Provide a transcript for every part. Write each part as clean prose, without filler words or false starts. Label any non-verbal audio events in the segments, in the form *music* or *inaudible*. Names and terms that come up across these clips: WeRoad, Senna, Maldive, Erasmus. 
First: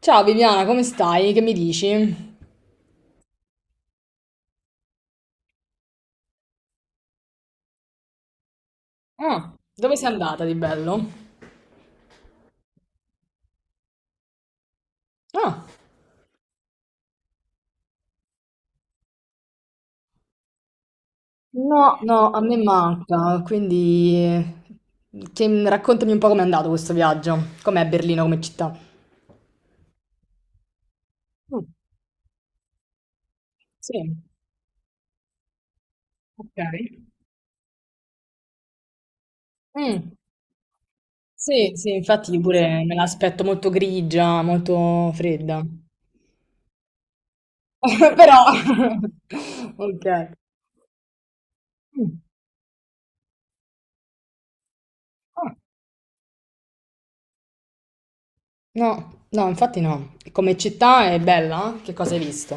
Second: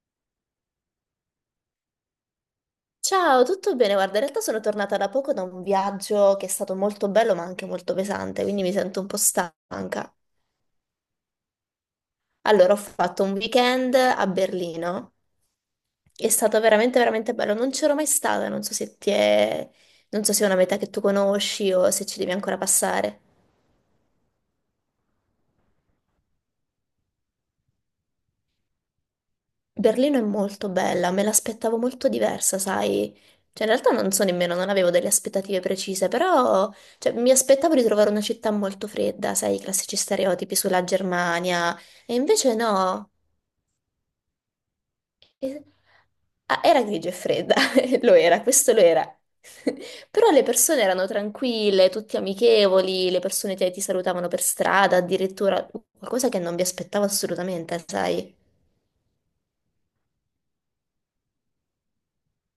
Ciao Viviana, come stai? Che mi dici? Ciao, tutto bene? Guarda, in realtà sono tornata da poco da un viaggio che è stato molto bello ma anche molto pesante, quindi mi sento un po' Ah, dove sei stanca. andata di bello? Allora, ho fatto un weekend a Berlino. Ah, È stato veramente, veramente bello. Non c'ero mai stata, non so se è una meta che tu conosci o no, se ci no, devi a me ancora passare. manca, quindi raccontami un po' com'è andato questo viaggio. Com'è Berlino come città? Berlino è molto bella, me Mm, l'aspettavo molto diversa, sai? Cioè, in realtà non sì, so nemmeno, non avevo delle aspettative precise, ok. però cioè, mi aspettavo di trovare una città molto fredda, sai, i classici Mm, stereotipi sulla sì, Germania, sì, e infatti io invece pure me no. l'aspetto molto grigia, molto E- fredda. ah, era grigia e fredda, *laughs* lo *laughs* Però, era, questo lo *laughs* era. *laughs* Però ok. le persone erano tranquille, tutti Mm, amichevoli, le persone ti salutavano per strada, ah, addirittura qualcosa che non vi aspettavo assolutamente, sai? no, no, infatti no. Come città è bella? Che cosa hai visto?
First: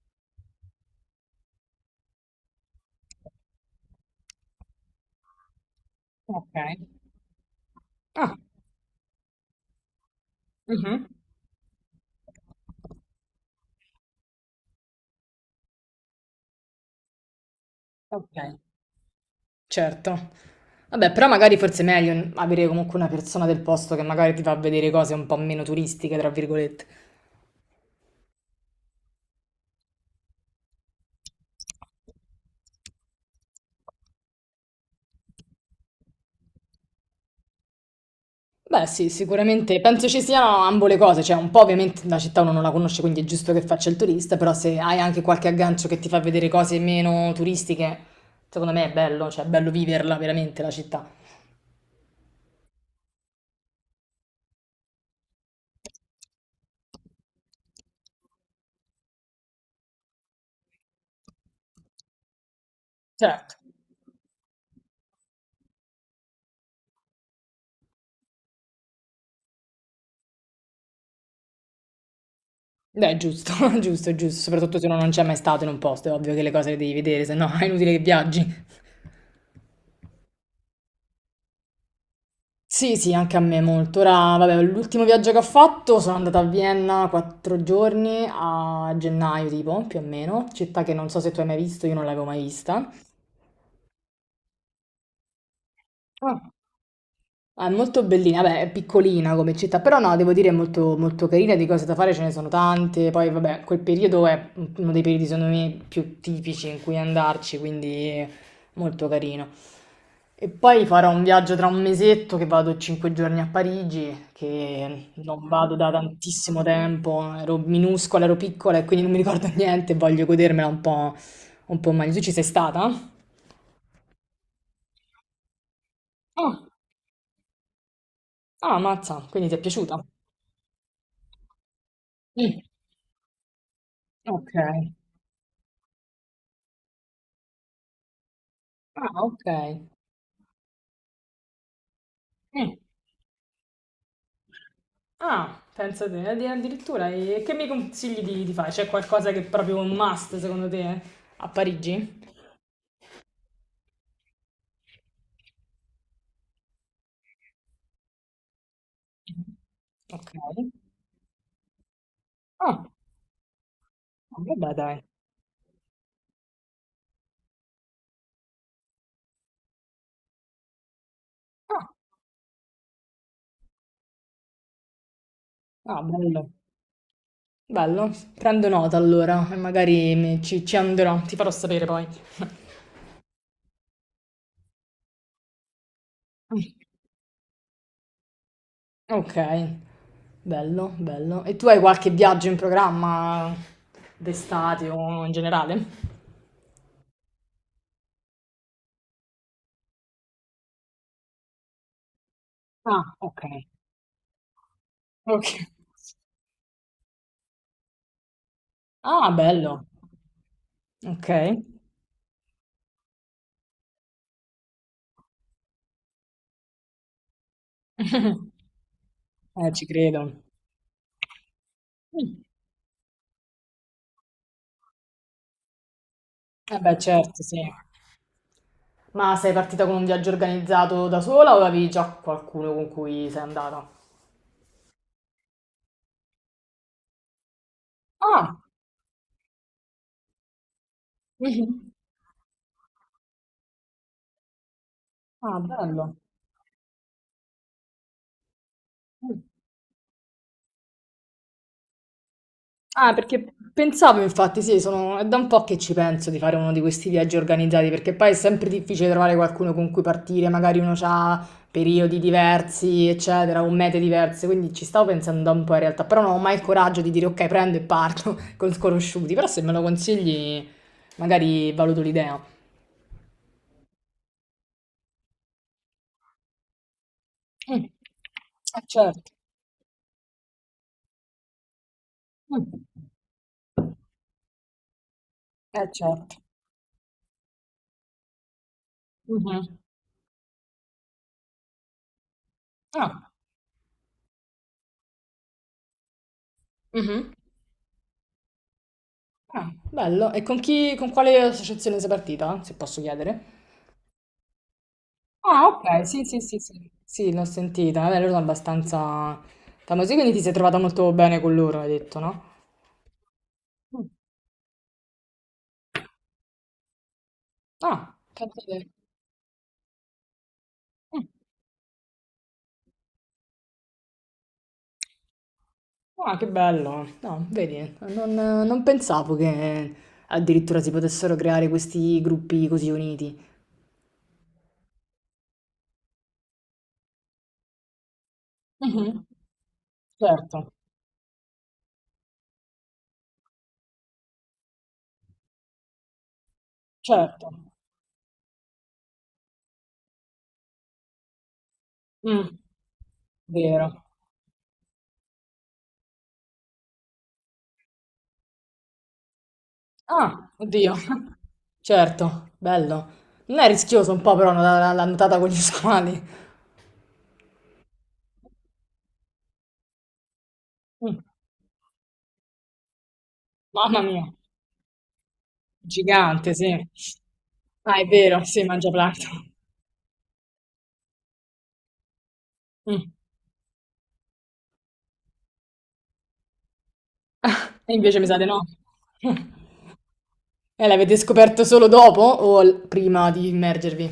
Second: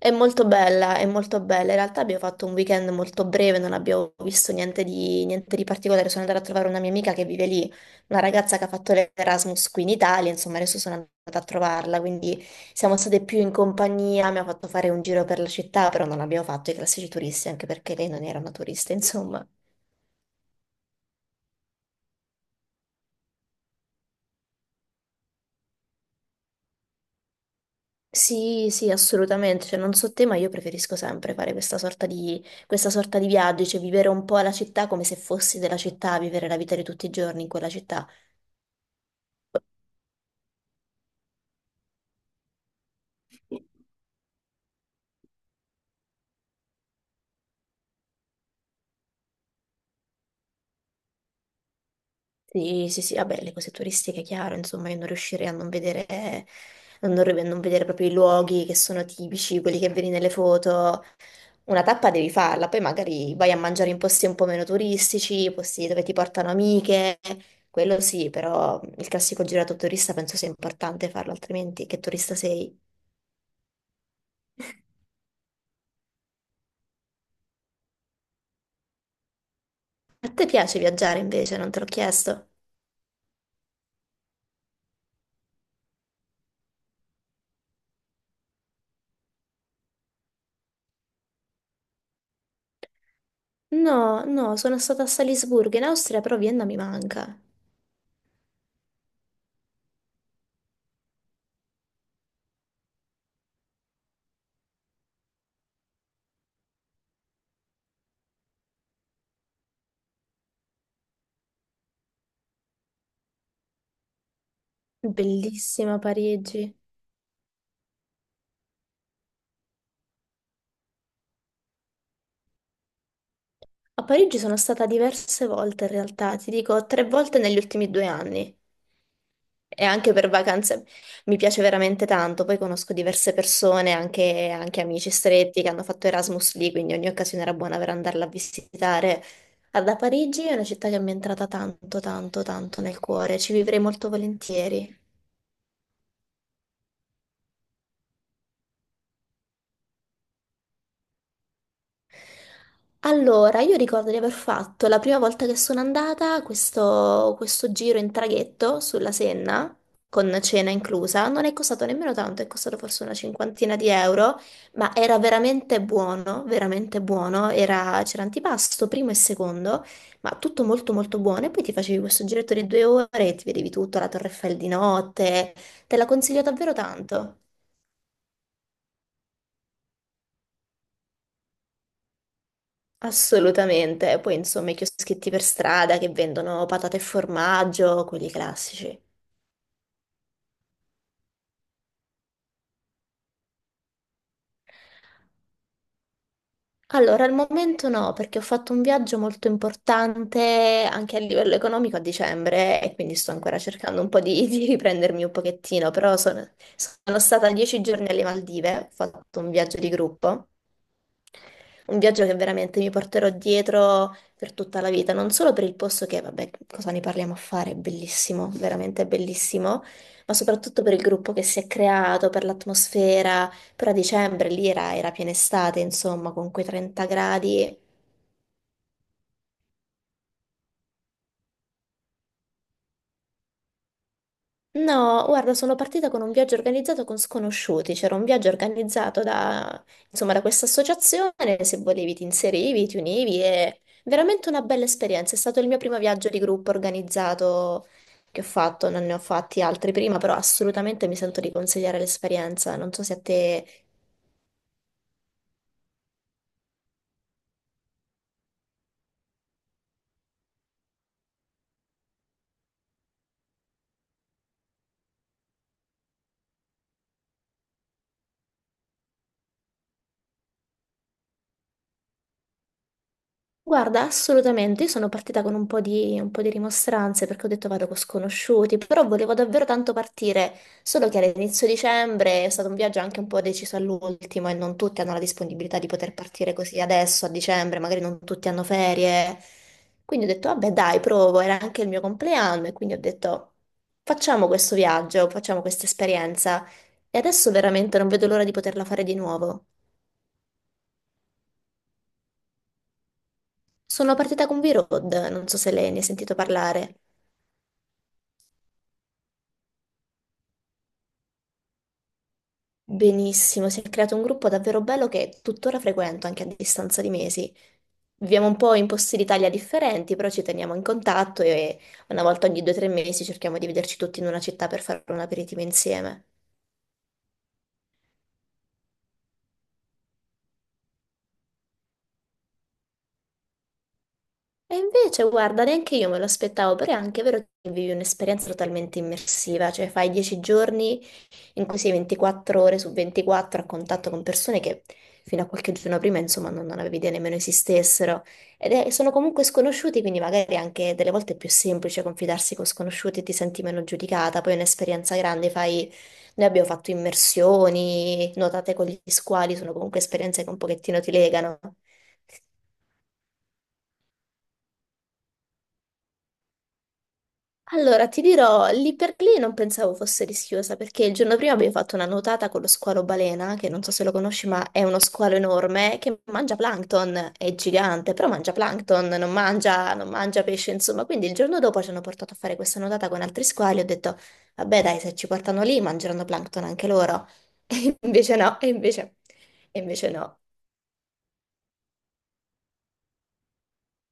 È molto bella, è molto bella. In realtà abbiamo fatto un weekend molto breve, non abbiamo visto niente di particolare. Sono andata a Ok. trovare una mia amica che vive lì, una Ah, ragazza che ha fatto l'Erasmus qui in Italia, insomma, adesso sono mhm. andata a trovarla, quindi siamo state più in compagnia, mi ha fatto fare un giro per la città, però non abbiamo fatto i classici turisti, anche perché lei non Ok, era una turista, insomma. certo. Vabbè, però magari forse è meglio avere comunque una persona del posto che magari ti fa vedere cose un po' meno turistiche, tra virgolette. Sì, sì, assolutamente. Cioè, non so te, ma io preferisco sempre fare questa sorta di viaggio, cioè vivere un po' la città come se fossi della città, vivere la vita di tutti i giorni in quella città. Beh, sì, sicuramente penso ci siano ambo le cose, cioè un po' ovviamente la città uno non la conosce, quindi è giusto che faccia il turista, però se hai anche qualche aggancio che ti fa vedere cose meno turistiche, secondo me è bello, cioè è bello viverla veramente la città. Sì, sì, sì, vabbè, le cose turistiche, chiaro, insomma, io non riuscirei a non vedere, a non vedere proprio i luoghi che sono tipici, quelli che vedi nelle foto. Una tappa devi farla, poi magari vai Certo. a mangiare in posti un po' meno turistici, posti dove ti portano amiche, quello sì, però il classico girato turista penso sia importante farlo, altrimenti che turista sei? Beh, è giusto, *laughs* giusto, è giusto, soprattutto se uno non c'è mai stato in un posto, è ovvio che le cose le devi vedere, se no *laughs* è inutile che viaggi. A te piace viaggiare invece, non te l'ho chiesto? Sì, sì, anche a me molto. Ora, vabbè, l'ultimo viaggio che ho fatto sono andata a Vienna 4 giorni a gennaio, tipo, più o meno, città che non so se tu hai mai visto, io non l'avevo mai vista. No, no, sono stata a Salisburgo in Austria, però Vienna mi manca. Ah, è molto bellina, beh, è piccolina come città, però no, devo dire è molto, molto carina, di cose da fare ce ne sono tante, poi vabbè, quel periodo è uno dei periodi secondo me più tipici in cui andarci, quindi molto carino. E poi farò un viaggio tra un mesetto che vado 5 giorni a Parigi, che non vado da Bellissima tantissimo Parigi. tempo, ero minuscola, ero piccola e quindi non mi ricordo *laughs* niente, voglio godermela un po' meglio. Tu ci sei stata? A Parigi sono stata diverse volte in realtà, ti Ah, dico 3 volte negli ultimi 2 anni. ah, mazza, quindi ti è E piaciuta? anche per vacanze mi piace veramente tanto, poi Mm, conosco diverse persone, anche, ok. anche amici stretti che hanno fatto Erasmus lì, quindi ogni occasione era buona per andarla a Ah, visitare. ok. Ah, da Parigi è una città che mi è entrata tanto, tanto, Eh. tanto nel cuore, ci vivrei molto volentieri. Ah, pensa te, addirittura. E che mi consigli di fare? C'è qualcosa che è proprio un must secondo te a Parigi? Allora, io ricordo di aver fatto la prima volta che sono andata questo, questo giro in traghetto sulla Senna, Ok. con cena inclusa. Non è costato nemmeno tanto, è costato Ah, forse una cinquantina di euro, vabbè, ma dai. era veramente buono, veramente buono. C'era antipasto, primo e secondo, ma tutto molto molto buono. E poi ti Ah, facevi questo giretto di 2 ore e ti vedevi tutto, la Torre Eiffel di notte. Te ah, la consiglio bello. davvero tanto. Bello, prendo nota allora e magari ci andrò, ti farò sapere poi. Assolutamente, poi insomma i chioschetti per strada che Ah. vendono patate e formaggio, quelli classici. Ok, bello, bello. E tu hai qualche viaggio in programma d'estate o in generale? Allora, al momento no, perché ho fatto un viaggio molto importante anche a livello economico a dicembre e Ah, quindi sto ok. ancora cercando un po' di riprendermi un Ok. pochettino, però sono, sono stata 10 giorni alle Maldive, ho Ah, fatto un viaggio bello. di gruppo. Okay. Un viaggio che veramente mi porterò dietro per tutta la vita, non solo per il posto che, vabbè, cosa ne parliamo a fare, è bellissimo, *laughs* veramente bellissimo, ci ma credo. soprattutto per il gruppo che si è creato, Mh. per l'atmosfera. Però a dicembre lì era, era piena estate, insomma, con quei Eh beh, 30 certo, sì. gradi. Ma sei partita con un viaggio organizzato da sola o avevi già qualcuno con cui sei andata? No, guarda, sono partita con un viaggio organizzato con sconosciuti, c'era un viaggio Ah. organizzato insomma, da questa associazione, *laughs* se Mh-mh. volevi ti inserivi, ti univi e veramente una bella esperienza. È Ah, stato il mio primo bello. viaggio di gruppo organizzato che ho fatto, non ne ho Mh. fatti altri prima, però assolutamente mi sento di consigliare l'esperienza. Non so Ah, se a perché te. pensavo, infatti, sì, è da un po' che ci penso di fare uno di questi viaggi organizzati, perché poi è sempre difficile trovare qualcuno con cui partire, magari uno ha periodi diversi, eccetera, o mete diverse, quindi ci stavo pensando da un po' in realtà, però non ho mai il coraggio di dire ok, prendo e parto *laughs* con sconosciuti, però se me lo consigli magari valuto l'idea. Guarda, assolutamente, io sono partita con un po' di rimostranze perché ho detto vado Mm. con sconosciuti, Eh però certo. volevo davvero tanto partire, solo che all'inizio dicembre è stato un Mm. viaggio anche un po' deciso all'ultimo e non tutti hanno la disponibilità di Eh poter certo. partire così adesso a dicembre, magari non tutti hanno ferie. Mhm. Quindi ho detto vabbè dai, provo, era anche il mio compleanno e quindi ho Ah. detto facciamo questo viaggio, facciamo questa esperienza e Mhm. adesso veramente non vedo l'ora di poterla fare di nuovo. Ah, bello. E con chi, con quale associazione sei partita, se posso chiedere? Sono partita con V-Road, non so Ah, se lei ne ha ok, sì, sentito sì, sì, sì, parlare. sì, l'ho sentita. Vabbè, loro sono abbastanza famosi, quindi ti sei trovata molto bene con loro, hai detto, no? Benissimo, si è Mm. creato un gruppo davvero bello che tuttora frequento anche a distanza di mesi. Ah, Viviamo un pensa po' te. in posti d'Italia differenti, però ci teniamo in Mm. contatto e una volta ogni 2 o 3 mesi cerchiamo di vederci tutti in una città per fare un aperitivo insieme. Ah, che bello. No, vedi, non, pensavo che addirittura si potessero creare questi gruppi così uniti. E invece, guarda, neanche io me lo aspettavo, però è anche vero che vivi un'esperienza totalmente Mhm. immersiva, cioè fai dieci Certo, giorni in cui sei 24 ore su 24 a contatto con persone che fino a qualche giorno prima, insomma, non avevi idea nemmeno certo. esistessero. Sono comunque sconosciuti, quindi magari anche delle volte è più semplice confidarsi Mm, con sconosciuti e ti senti meno vero. giudicata. Poi è un'esperienza grande, fai... Noi abbiamo fatto immersioni, nuotate con gli squali, sono comunque esperienze che Ah, un oddio. pochettino ti legano. Certo, bello. Non è rischioso un po' però la nuotata con gli squali. Allora, ti dirò, lì per lì non pensavo fosse rischiosa, perché il Mm. giorno prima abbiamo fatto una nuotata con lo squalo balena, che non so Mamma se lo mia. conosci, ma è uno squalo enorme che Gigante, mangia sì. plankton, è Ah, è gigante, però vero, mangia sì, mangia plankton, plancton. Non mangia pesce, insomma. Quindi il giorno dopo ci hanno portato a fare questa nuotata Mm. con altri squali, ho detto, vabbè dai, se ci portano lì mangeranno plankton anche loro. E *laughs* E invece mi invece sa di no, no. *laughs* E invece no. E l'avete scoperto solo dopo o prima di immergervi?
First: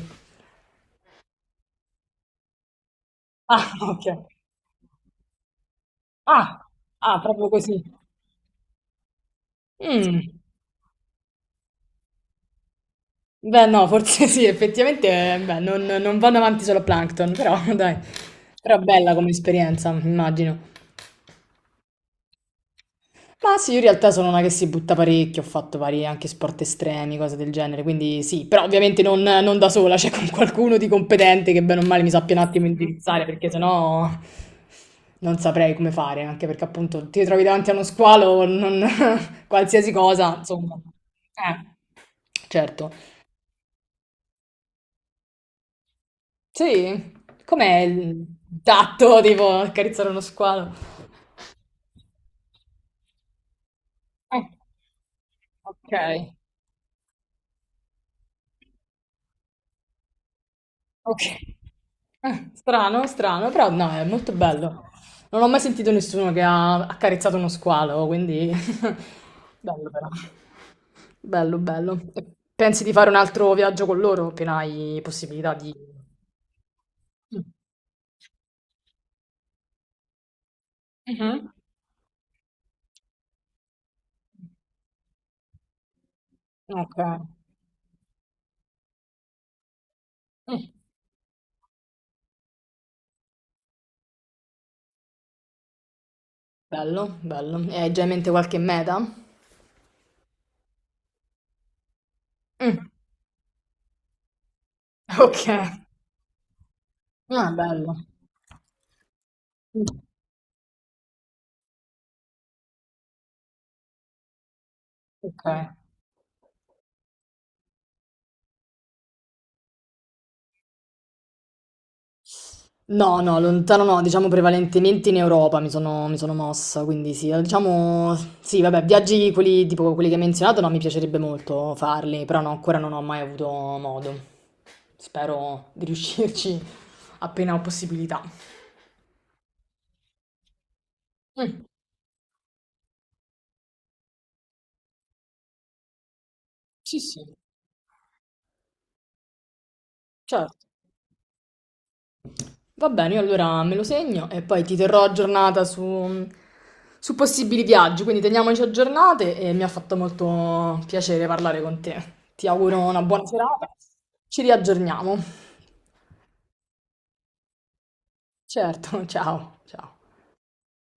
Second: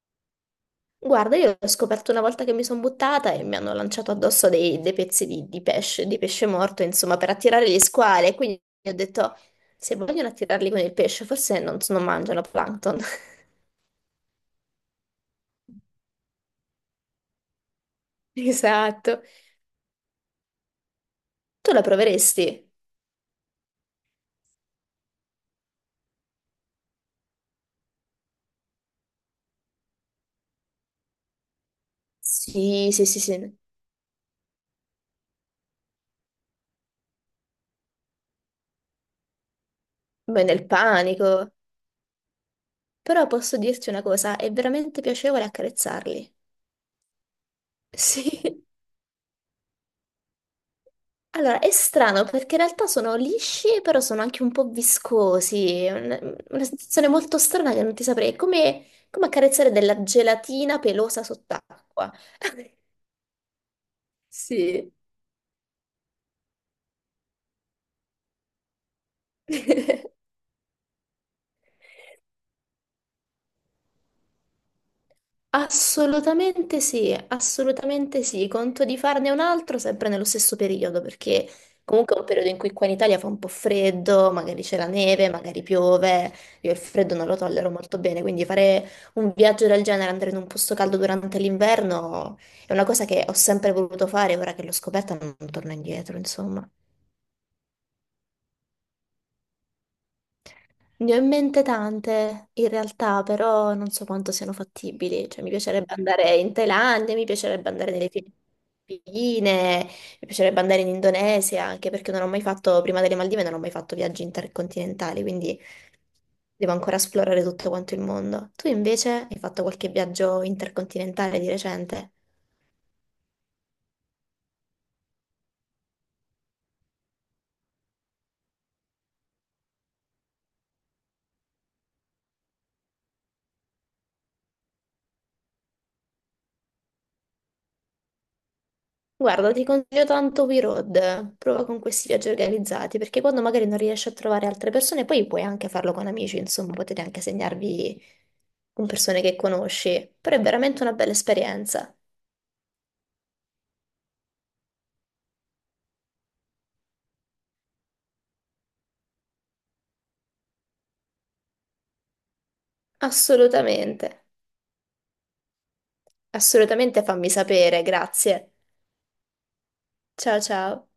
Guarda, io l'ho scoperto una volta che mi sono buttata e mi Ah, hanno ok. lanciato addosso dei pezzi di pesce Ah, morto, insomma, ah, per proprio attirare gli così. squali. E quindi ho detto, se vogliono Mm. attirarli con il pesce, forse non, so, non mangiano plankton. *laughs* Beh, no, forse *laughs* sì, effettivamente, beh, non vanno avanti solo a Plankton, però *laughs* dai. Però bella Esatto. come esperienza, immagino. Tu la proveresti? Ma sì, io in realtà sono una che si butta parecchio, ho fatto vari anche sport estremi, cose del genere, quindi sì, però ovviamente non da sola, *laughs* c'è con qualcuno di competente che bene o male mi sappia un attimo Sì, sì, sì, indirizzare, perché sì. sennò non saprei come fare, anche perché appunto ti trovi davanti a uno squalo, *laughs* qualsiasi cosa, Beh, nel insomma. panico. Certo. Però posso dirti una cosa, è veramente piacevole accarezzarli. Sì, com'è il Sì. tatto, tipo, accarezzare uno squalo? Allora, è strano perché in realtà sono lisci, però sono Eh, anche un po' viscosi. Ok. È una sensazione molto strana che non ti saprei. È come, come accarezzare della gelatina Ok. pelosa sott'acqua. *laughs* Strano, strano, però no, è molto bello. Sì. Non ho mai sentito nessuno che ha accarezzato uno squalo, quindi *laughs* bello *laughs* però. Bello, bello. E pensi di fare un altro viaggio con loro appena hai possibilità di... Assolutamente sì, Mm. assolutamente sì. Conto di farne un altro sempre nello stesso periodo, Mhm. perché comunque è un periodo in cui qua in Italia fa un po' freddo, magari c'è la neve, magari piove. Io il Ok. freddo non lo tollero molto bene, quindi fare un viaggio del genere, andare in un Mm. posto caldo durante l'inverno, è una cosa che ho sempre voluto fare, ora che l'ho scoperta non torno indietro, insomma. Bello, bello. E hai già in mente qualche meta? Ne ho in mente tante, in Mm. realtà, però non so quanto siano fattibili. Cioè, Ok. mi piacerebbe andare in Thailandia, mi Ah, piacerebbe andare bello. nelle Filippine, Mm. mi piacerebbe andare in Indonesia, anche perché non ho mai fatto, prima delle Maldive, non ho mai fatto viaggi intercontinentali, Ok. quindi devo ancora esplorare tutto quanto il mondo. Tu invece hai fatto qualche viaggio intercontinentale di recente? No, no, lontano no, diciamo prevalentemente in Europa mi sono mossa, quindi sì, diciamo, sì, vabbè, viaggi quelli, tipo quelli che hai menzionato, no, mi piacerebbe molto farli, però no, ancora non ho mai avuto modo. Spero di riuscirci *laughs* appena ho possibilità. Guarda, ti consiglio tanto WeRoad, prova Mm, con questi viaggi organizzati, perché quando magari non riesci a trovare altre persone, poi puoi anche farlo con amici, insomma, sì, potete anche sì, segnarvi con persone che conosci, però è certo. veramente una bella esperienza. Va bene, io allora me lo segno e poi ti terrò aggiornata su, possibili viaggi, quindi teniamoci aggiornate e mi ha fatto molto piacere parlare con te. Ti auguro una buona serata, Assolutamente, ci riaggiorniamo. assolutamente fammi sapere, grazie. Certo, *laughs* ciao, ciao. Ciao ciao.